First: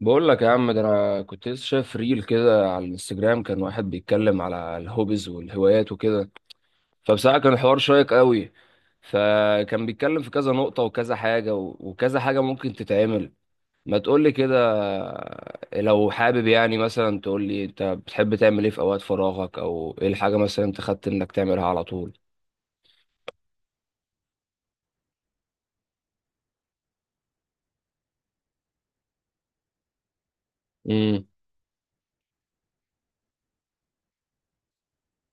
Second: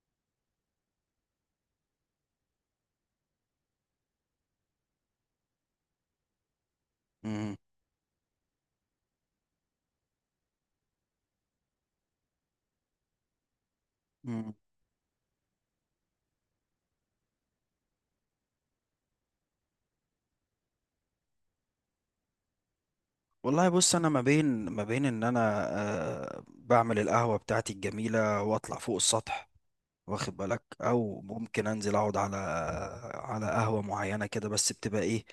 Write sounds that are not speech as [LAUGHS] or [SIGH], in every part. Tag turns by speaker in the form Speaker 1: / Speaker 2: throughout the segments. Speaker 1: بقول لك يا عم ده انا كنت لسه شايف ريل كده على الانستجرام. كان واحد بيتكلم على الهوبيز والهوايات وكده، فبصراحه كان
Speaker 2: مم.
Speaker 1: الحوار شيق قوي. فكان بيتكلم في كذا نقطه وكذا حاجه وكذا حاجه ممكن تتعمل. ما تقول لي
Speaker 2: مم.
Speaker 1: كده، لو حابب يعني مثلا تقول لي انت بتحب تعمل ايه في اوقات فراغك، او ايه الحاجه مثلا انت خدت انك تعملها على طول.
Speaker 2: والله بص انا ما بين ان انا بعمل القهوه بتاعتي الجميله واطلع فوق السطح. واخد بالك، او
Speaker 1: امم
Speaker 2: ممكن انزل اقعد على قهوه معينه كده، بس بتبقى ايه؟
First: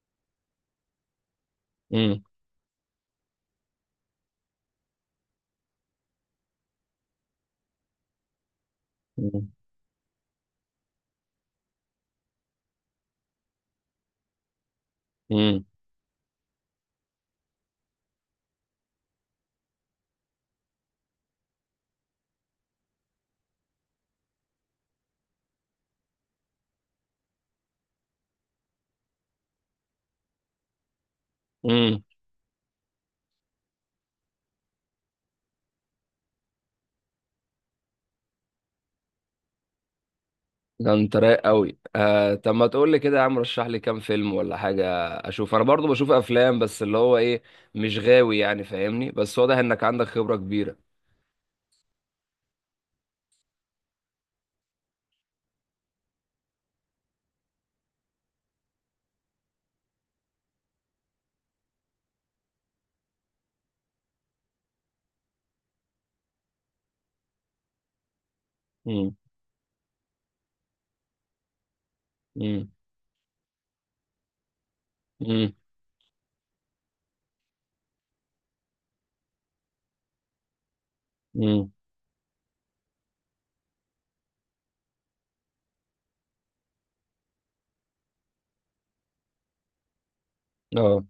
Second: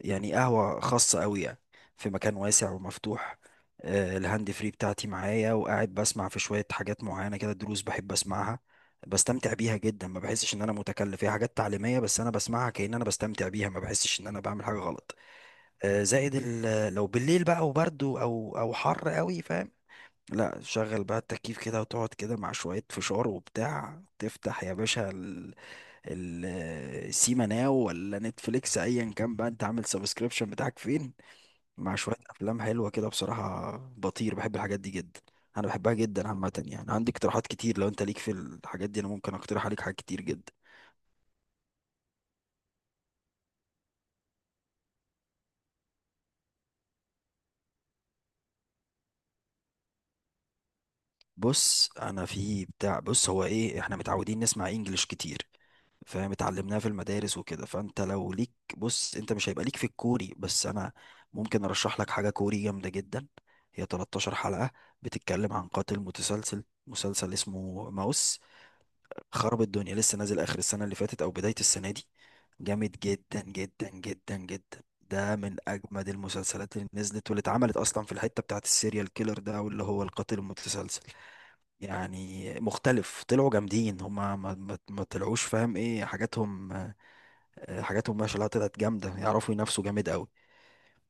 Speaker 2: يعني قهوه خاصه قوي يعني، في مكان واسع ومفتوح. الهاند فري بتاعتي معايا وقاعد بسمع في شويه حاجات معينه كده، دروس بحب اسمعها.
Speaker 1: امم
Speaker 2: بستمتع بيها جدا، ما بحسش ان انا متكلف. هي حاجات تعليميه بس انا بسمعها كأن انا بستمتع بيها، ما بحسش ان انا بعمل حاجه غلط. زائد لو بالليل بقى وبرد او حر قوي فاهم. لا، شغل بقى التكييف كده وتقعد كده مع شوية فشار وبتاع، تفتح يا باشا ال- السيما ناو ولا نتفليكس، ايا كان بقى انت عامل سبسكريبشن بتاعك فين، مع
Speaker 1: امم
Speaker 2: شوية افلام حلوة كده. بصراحة بطير، بحب الحاجات دي جدا. انا بحبها جدا عامة، يعني عندي اقتراحات كتير. لو انت ليك في الحاجات دي انا ممكن اقترح عليك حاجات كتير جدا.
Speaker 1: ده انت رايق قوي آه. طب ما تقول لي كده يا عم، رشح لي كام فيلم ولا حاجه اشوف. انا برضو بشوف افلام بس اللي هو ايه، مش غاوي يعني فاهمني، بس واضح انك عندك خبره كبيره.
Speaker 2: بص، انا في بتاع، بص هو ايه، احنا متعودين نسمع انجليش كتير فاهم، اتعلمناها في المدارس وكده، فانت لو ليك، بص، انت مش هيبقى ليك في الكوري، بس انا ممكن ارشح لك حاجة كوري جامدة جدا. هي 13 حلقة، بتتكلم عن قاتل متسلسل، مسلسل اسمه ماوس.
Speaker 1: امم
Speaker 2: خرب الدنيا، لسه نازل اخر السنة اللي فاتت او بداية السنة دي.
Speaker 1: امم
Speaker 2: جامد جدا جدا جدا جدا. ده
Speaker 1: امم
Speaker 2: من اجمد المسلسلات اللي نزلت واللي اتعملت اصلا في الحتة بتاعت السيريال كيلر ده، او اللي هو القاتل المتسلسل.
Speaker 1: امم
Speaker 2: يعني مختلف، طلعوا جامدين هما. ما طلعوش فاهم ايه حاجاتهم. حاجاتهم ما شاء الله طلعت جامده، يعرفوا ينافسوا جامد قوي.
Speaker 1: اه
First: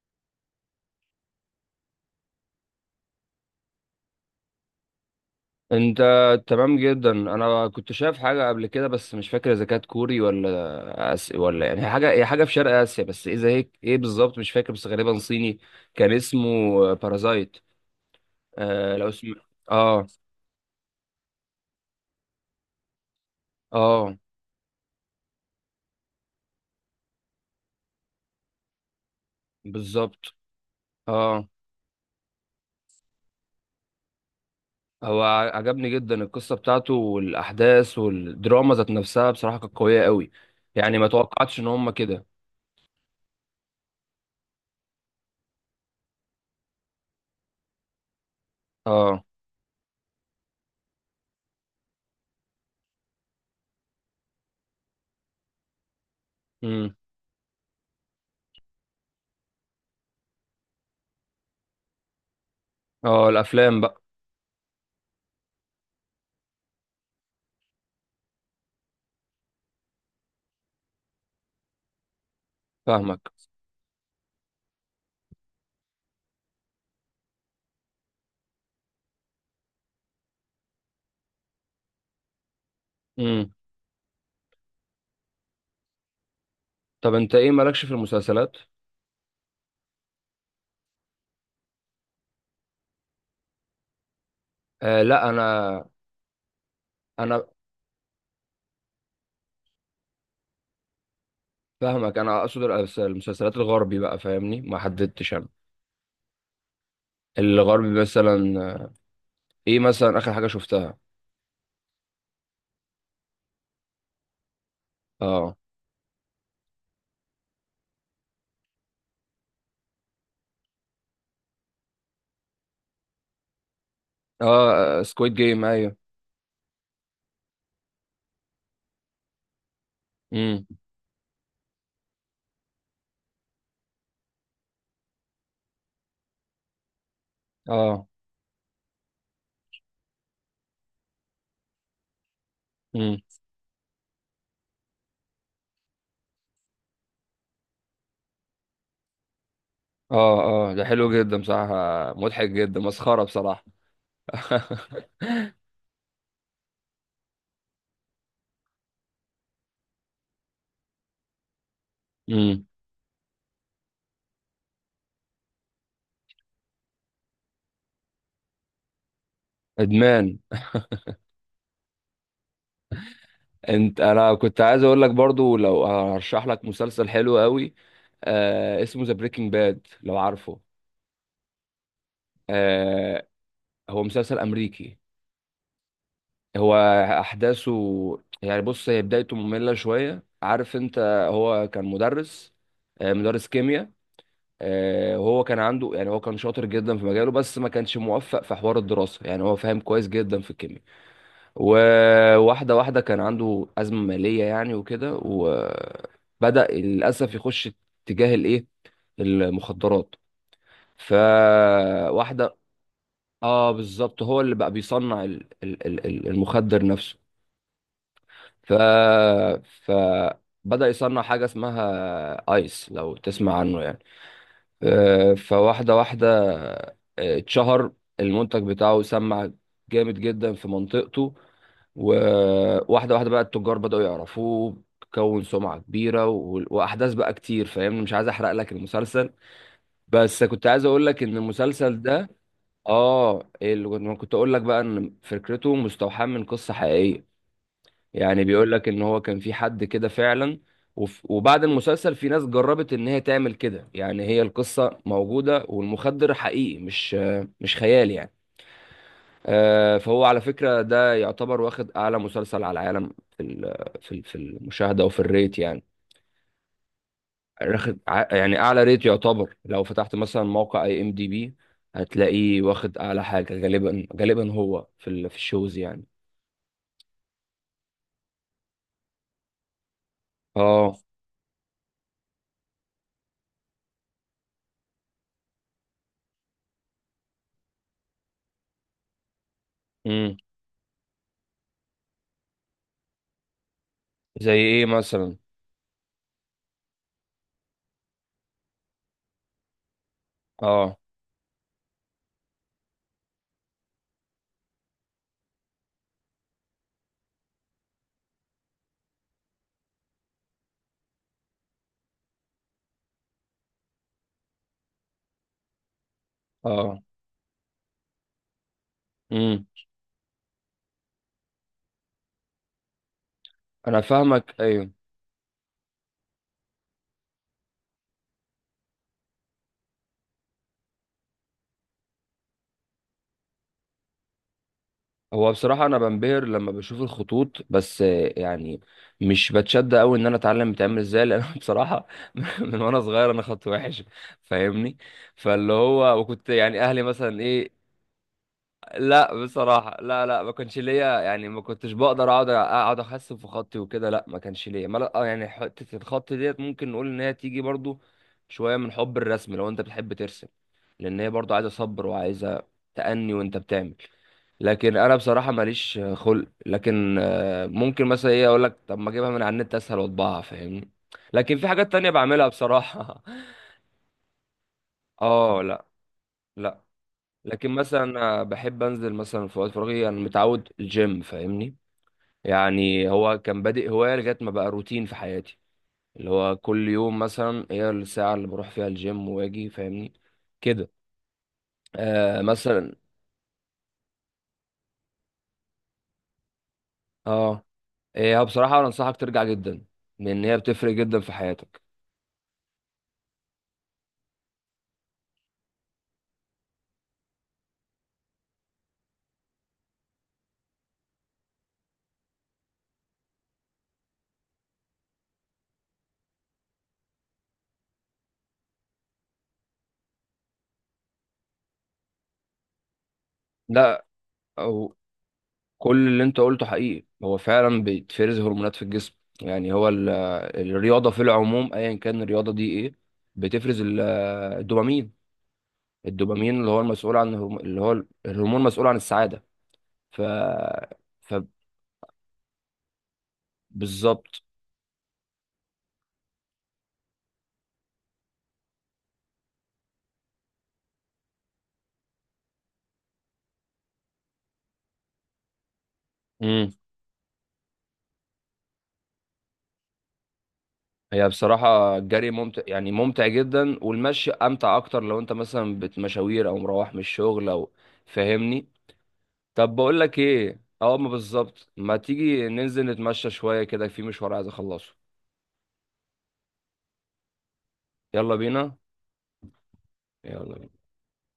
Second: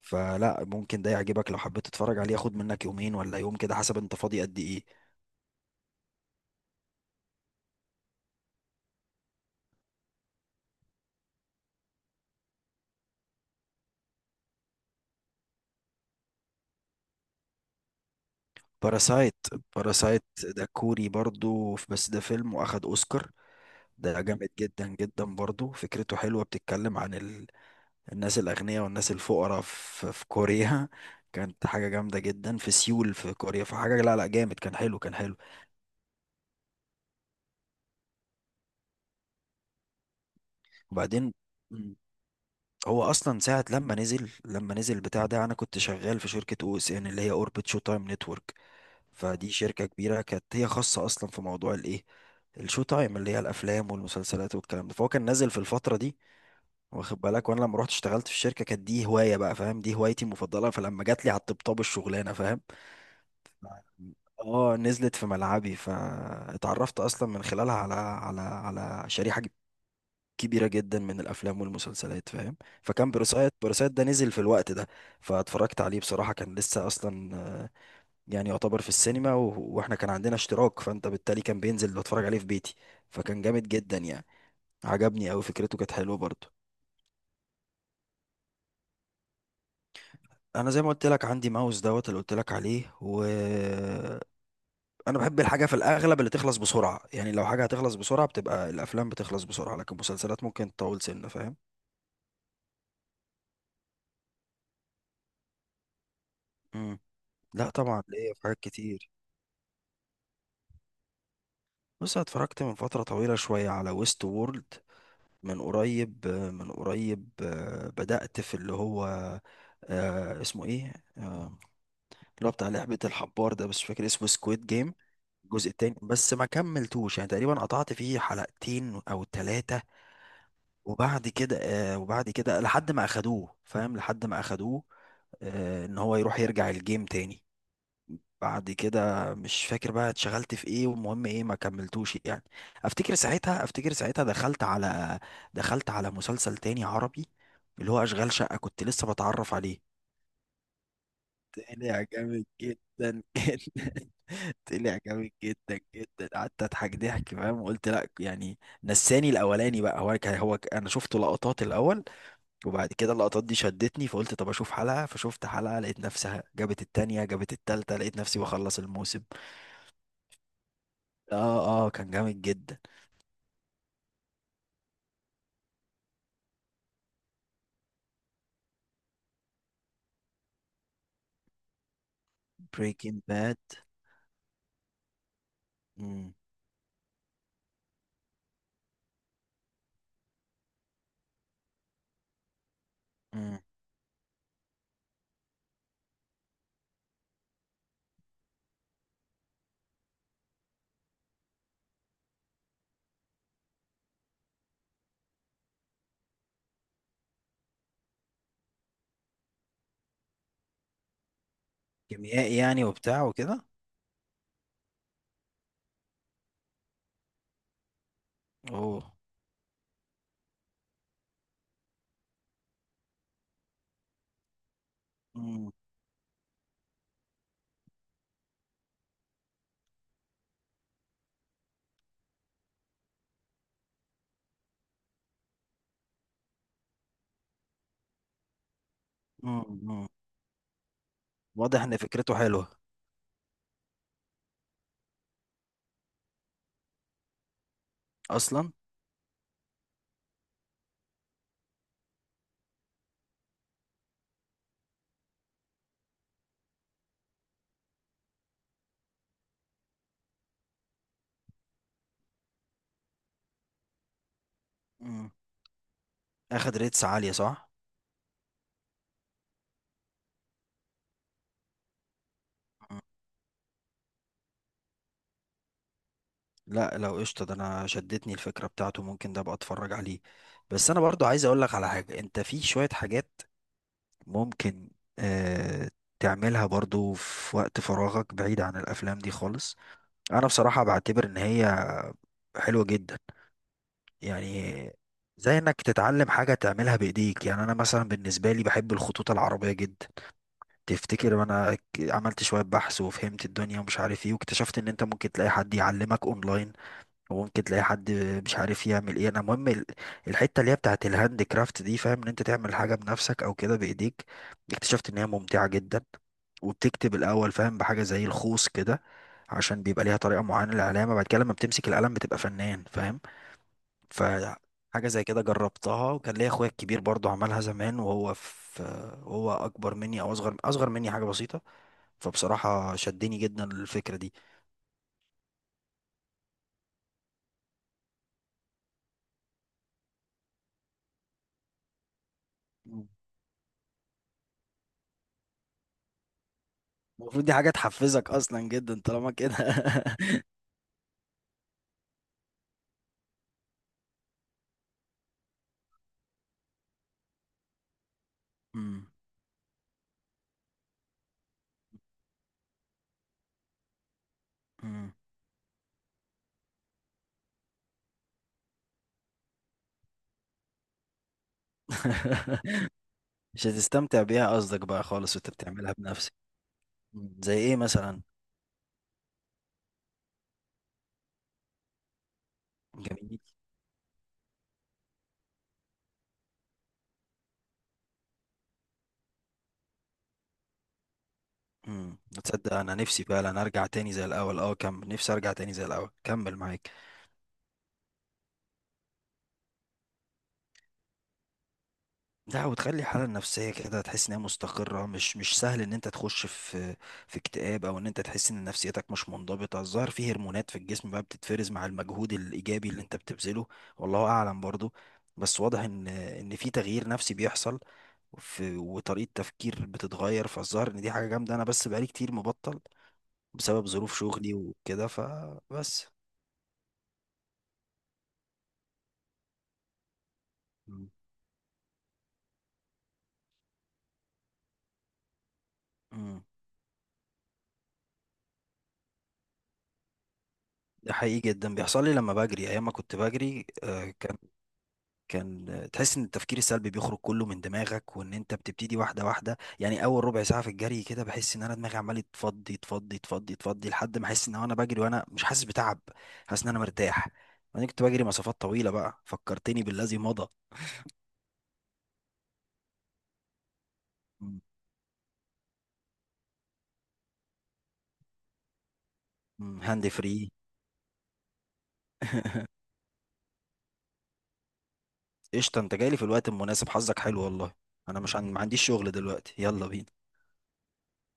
Speaker 2: فلا، ممكن ده يعجبك لو حبيت تتفرج عليه، ياخد منك يومين ولا يوم كده حسب انت فاضي قد ايه.
Speaker 1: انت تمام جدا. انا كنت شايف حاجه قبل كده بس مش فاكر اذا كانت كوري ولا يعني هي حاجه هي حاجه في شرق اسيا، بس اذا هيك ايه إيه بالظبط مش فاكر، بس غالبا صيني. كان اسمه بارازايت. آه لو اسم.
Speaker 2: باراسايت.
Speaker 1: اه.
Speaker 2: باراسايت ده كوري برضو، بس ده فيلم واخد اوسكار.
Speaker 1: اه
Speaker 2: ده جامد جدا جدا برضو، فكرته حلوه. بتتكلم عن الناس الاغنياء والناس الفقراء في
Speaker 1: بالظبط.
Speaker 2: كوريا. [LAUGHS]
Speaker 1: اه
Speaker 2: كانت حاجه جامده جدا في سيول في كوريا. فحاجه، لا لا، جامد، كان حلو كان
Speaker 1: هو
Speaker 2: حلو.
Speaker 1: عجبني جدا القصه بتاعته والاحداث والدراما ذات نفسها، بصراحه كانت قويه قوي. يعني ما
Speaker 2: وبعدين،
Speaker 1: توقعتش ان هم كده.
Speaker 2: هو اصلا ساعه لما نزل البتاع ده، انا كنت شغال في شركه او اس ان، اللي هي اوربت شو تايم نتورك.
Speaker 1: اه.
Speaker 2: فدي شركه كبيره، كانت هي خاصه اصلا في موضوع الايه، الشو تايم، اللي هي الافلام والمسلسلات والكلام ده. فهو كان نازل في الفتره دي،
Speaker 1: امم
Speaker 2: واخد بالك. وانا لما رحت اشتغلت في الشركه، كانت دي هوايه بقى فاهم، دي هوايتي المفضله، فلما جات لي على الطبطاب الشغلانه فاهم،
Speaker 1: اه الافلام بقى.
Speaker 2: اه، نزلت في ملعبي. فاتعرفت اصلا من خلالها على شريحه كبيرة جدا من الأفلام والمسلسلات فاهم. فكان
Speaker 1: فاهمك.
Speaker 2: باراسايت، باراسايت ده نزل في الوقت ده، فاتفرجت عليه. بصراحة كان لسه أصلا يعني يعتبر في السينما، وإحنا كان عندنا اشتراك، فأنت بالتالي كان بينزل بتفرج عليه في بيتي. فكان
Speaker 1: امم
Speaker 2: جامد جدا يعني، عجبني أوي، فكرته كانت حلوة برضه.
Speaker 1: طب انت ايه مالكش في المسلسلات؟
Speaker 2: أنا زي ما قلت لك، عندي ماوس دوت اللي قلت لك عليه، و
Speaker 1: آه
Speaker 2: أنا
Speaker 1: لا
Speaker 2: بحب الحاجة في
Speaker 1: انا.
Speaker 2: الأغلب اللي تخلص بسرعة. يعني
Speaker 1: انا
Speaker 2: لو حاجة هتخلص بسرعة بتبقى الأفلام، بتخلص بسرعة، لكن المسلسلات ممكن تطول سنة فاهم.
Speaker 1: فاهمك، انا اقصد المسلسلات الغربي بقى فاهمني، ما حددتش انا
Speaker 2: مم. لا
Speaker 1: الغربي،
Speaker 2: طبعا، ليا في حاجات
Speaker 1: مثلا
Speaker 2: كتير.
Speaker 1: ايه مثلا اخر حاجه شفتها؟
Speaker 2: بص، أنا اتفرجت من فترة طويلة شوية على ويست وورلد.
Speaker 1: اه.
Speaker 2: من قريب، بدأت في اللي هو اسمه ايه، اللي هو بتاع لعبة الحبار ده، بس مش فاكر اسمه، سكويد جيم.
Speaker 1: اه سكويد جيم
Speaker 2: الجزء التاني،
Speaker 1: ايوه.
Speaker 2: بس ما كملتوش، يعني تقريبا قطعت فيه حلقتين او ثلاثة،
Speaker 1: امم
Speaker 2: وبعد كده وبعد كده لحد ما اخدوه فاهم، لحد ما اخدوه ان هو يروح يرجع الجيم تاني.
Speaker 1: اه.
Speaker 2: بعد كده مش فاكر بقى اتشغلت في ايه، والمهم ايه ما كملتوش يعني. افتكر
Speaker 1: امم
Speaker 2: ساعتها افتكر ساعتها دخلت على مسلسل تاني عربي، اللي هو اشغال شقة، كنت لسه بتعرف عليه.
Speaker 1: اه. اه ده حلو جدا بصراحه،
Speaker 2: طلع جامد
Speaker 1: مضحك جدا مسخره
Speaker 2: جدا
Speaker 1: بصراحه.
Speaker 2: جدا. [LAUGHS] طلع جامد جدا جدا، قعدت اضحك ضحك فاهم. وقلت لا يعني، نساني الاولاني بقى. هو كان انا شفت لقطات الاول،
Speaker 1: امم
Speaker 2: وبعد كده اللقطات دي شدتني، فقلت طب اشوف حلقة، فشفت حلقة لقيت نفسها جابت التانية، جابت التالتة، لقيت نفسي بخلص الموسم.
Speaker 1: ادمان.
Speaker 2: اه اه، كان جامد جدا.
Speaker 1: انت انا كنت عايز اقول لك برضو، لو هرشح لك مسلسل حلو قوي آه، اسمه ذا بريكنج باد لو عارفه.
Speaker 2: بريكنج
Speaker 1: آه.
Speaker 2: باد.
Speaker 1: هو مسلسل امريكي. هو احداثه، يعني بص هي بدايته مملة شوية عارف انت. هو كان مدرس، آه مدرس كيمياء. آه وهو كان عنده يعني هو كان شاطر جدا في مجاله، بس ما كانش موفق في حوار الدراسة، يعني هو فاهم كويس جدا في الكيمياء. وواحدة واحدة كان عنده أزمة مالية يعني وكده، وبدأ للأسف يخش اتجاه الإيه، المخدرات. فواحدة.
Speaker 2: كيميائي يعني، وبتاع وكده.
Speaker 1: اه بالظبط، هو اللي بقى بيصنع المخدر نفسه. ف
Speaker 2: اوه.
Speaker 1: فبدأ يصنع حاجة اسمها آيس لو تسمع عنه يعني.
Speaker 2: مم.
Speaker 1: فواحدة واحدة آه، اتشهر المنتج بتاعه، سمع جامد جدا في منطقته. وواحدة واحدة بقى التجار بدأوا يعرفوه، كون سمعة كبيرة وأحداث بقى كتير فاهمني، مش عايز أحرق لك المسلسل.
Speaker 2: مم. مم.
Speaker 1: بس كنت عايز أقول لك إن
Speaker 2: واضح ان
Speaker 1: المسلسل ده
Speaker 2: فكرته حلوة
Speaker 1: آه، اللي كنت أقول لك بقى، إن فكرته مستوحاة من قصة حقيقية. يعني
Speaker 2: اصلا.
Speaker 1: بيقول لك ان هو كان في حد كده فعلا. وبعد المسلسل في ناس جربت ان هي تعمل كده، يعني هي القصة موجودة والمخدر حقيقي، مش خيال يعني. فهو على فكرة ده يعتبر واخد اعلى مسلسل على العالم في المشاهدة وفي
Speaker 2: مم.
Speaker 1: الريت يعني.
Speaker 2: اخد ريتس عالية صح؟
Speaker 1: واخد يعني اعلى ريت يعتبر، لو فتحت مثلا موقع اي ام دي بي هتلاقيه واخد
Speaker 2: مم.
Speaker 1: اعلى حاجة، غالبا هو في الشوز يعني.
Speaker 2: لا لو قشطة، ده انا شدتني الفكرة بتاعته، ممكن ده ابقى اتفرج عليه. بس
Speaker 1: اه.
Speaker 2: انا برضو عايز اقول لك على حاجة. انت في شوية حاجات ممكن آه تعملها برضو في وقت فراغك بعيد عن الافلام دي خالص.
Speaker 1: امم
Speaker 2: انا بصراحة بعتبر ان هي حلوة جدا
Speaker 1: زي ايه
Speaker 2: يعني.
Speaker 1: مثلا؟
Speaker 2: زي انك تتعلم حاجة تعملها بايديك، يعني انا مثلا بالنسبة لي بحب الخطوط العربية جدا.
Speaker 1: اه.
Speaker 2: تفتكر وانا عملت شوية بحث وفهمت الدنيا ومش عارف ايه، واكتشفت ان انت ممكن تلاقي حد يعلمك اونلاين، وممكن تلاقي حد مش عارف يعمل ايه. انا مهم الحتة اللي هي بتاعت الهاند كرافت دي فاهم، ان انت تعمل حاجة بنفسك او كده بايديك. اكتشفت ان هي ممتعة جدا،
Speaker 1: اه.
Speaker 2: وبتكتب الاول فاهم بحاجة زي الخوص كده،
Speaker 1: امم
Speaker 2: عشان بيبقى ليها طريقة معينة للعلامة. بعد كده لما بتمسك القلم بتبقى فنان فاهم.
Speaker 1: انا فاهمك
Speaker 2: فحاجة
Speaker 1: ايوه.
Speaker 2: زي كده جربتها، وكان ليا اخويا الكبير برضو عملها زمان، وهو في، وهو اكبر مني او اصغر مني حاجة بسيطة. فبصراحة شدني جدا للفكرة دي.
Speaker 1: هو بصراحه انا بنبهر لما بشوف الخطوط، بس يعني مش بتشد قوي ان انا اتعلم بتعمل ازاي، لان أنا [LAUGHS] بصراحه من وانا صغير انا خط وحش فاهمني. فاللي هو وكنت يعني اهلي مثلا
Speaker 2: المفروض دي حاجة
Speaker 1: ايه،
Speaker 2: تحفزك اصلا جدا طالما
Speaker 1: لا
Speaker 2: كده.
Speaker 1: بصراحة لا لا
Speaker 2: [LAUGHS]
Speaker 1: ما كانش ليا، يعني ما كنتش بقدر اقعد احسن في خطي وكده، لا ما كانش ليا ما لا يعني حتة الخط ديت ممكن نقول ان هي تيجي برضو شوية من
Speaker 2: مم.
Speaker 1: حب الرسم، لو انت بتحب ترسم. لان هي برضو عايزة صبر وعايزة تأني وانت بتعمل. لكن
Speaker 2: مم.
Speaker 1: انا بصراحة ماليش خلق، لكن ممكن مثلا ايه اقول لك طب ما اجيبها من على النت اسهل واطبعها فاهمني. لكن في حاجات تانية بعملها بصراحة
Speaker 2: [LAUGHS]
Speaker 1: [LAUGHS]
Speaker 2: مش هتستمتع بيها قصدك بقى خالص وانت
Speaker 1: اه. لا
Speaker 2: بتعملها بنفسك.
Speaker 1: لا.
Speaker 2: مم. زي
Speaker 1: لكن
Speaker 2: ايه
Speaker 1: مثلا
Speaker 2: مثلا؟
Speaker 1: أنا بحب انزل مثلا في وقت فراغي، انا متعود الجيم فاهمني. يعني هو
Speaker 2: جميل.
Speaker 1: كان بادئ هوايه لغايه ما بقى روتين في حياتي. اللي هو كل يوم مثلا هي الساعه اللي بروح فيها الجيم واجي فاهمني كده.
Speaker 2: امم.
Speaker 1: آه
Speaker 2: تصدق
Speaker 1: مثلا.
Speaker 2: انا نفسي فعلا ارجع تاني زي الاول، اه، كمل، نفسي ارجع تاني زي الاول كمل معاك.
Speaker 1: اه هي بصراحه انا انصحك ترجع جدا، لان هي بتفرق جدا في حياتك.
Speaker 2: لا، وتخلي الحالة النفسية كده تحس إن هي مستقرة. مش سهل إن أنت تخش في اكتئاب، أو إن أنت تحس إن نفسيتك مش منضبطة. الظاهر في هرمونات في الجسم بقى بتتفرز مع المجهود الإيجابي اللي أنت بتبذله، والله أعلم برضو. بس واضح إن في تغيير نفسي بيحصل في، وطريقة تفكير بتتغير. فالظاهر إن دي حاجة جامدة. أنا بس بقالي كتير مبطل بسبب
Speaker 1: لا
Speaker 2: ظروف شغلي
Speaker 1: أو
Speaker 2: وكده فبس.
Speaker 1: كل اللي انت قلته حقيقي، هو فعلا بيتفرز هرمونات في الجسم. يعني هو
Speaker 2: مم.
Speaker 1: الرياضه في العموم ايا كان الرياضه دي ايه بتفرز الدوبامين.
Speaker 2: مم.
Speaker 1: الدوبامين اللي هو المسؤول عن اللي هو الهرمون المسؤول عن السعادة. ف
Speaker 2: ده حقيقي جدا، بيحصل لي لما بجري. أيام ما كنت بجري
Speaker 1: فبالظبط.
Speaker 2: كان تحس ان التفكير السلبي بيخرج كله من دماغك، وان انت بتبتدي واحده واحده. يعني اول ربع ساعه في الجري كده بحس ان انا دماغي عمال تفضي تفضي تفضي تفضي لحد ما احس ان انا بجري وانا مش حاسس بتعب، حاسس ان
Speaker 1: امم
Speaker 2: انا مرتاح. انا كنت بجري مسافات طويله بقى، فكرتني بالذي مضى.
Speaker 1: هي بصراحة الجري ممتع يعني ممتع جدا، والمشي
Speaker 2: مم.
Speaker 1: أمتع أكتر لو أنت مثلا بتمشاوير أو مروح من الشغل أو فاهمني. طب
Speaker 2: مم.
Speaker 1: بقول
Speaker 2: هاند
Speaker 1: لك
Speaker 2: فري.
Speaker 1: إيه أه ما بالظبط، ما تيجي ننزل نتمشى شوية كده في مشوار عايز أخلصه.
Speaker 2: قشطه، انت جاي لي في الوقت المناسب، حظك حلو والله. انا
Speaker 1: يلا
Speaker 2: مش عن... ما
Speaker 1: بينا.
Speaker 2: عنديش شغل دلوقتي، يلا بينا.
Speaker 1: يلا.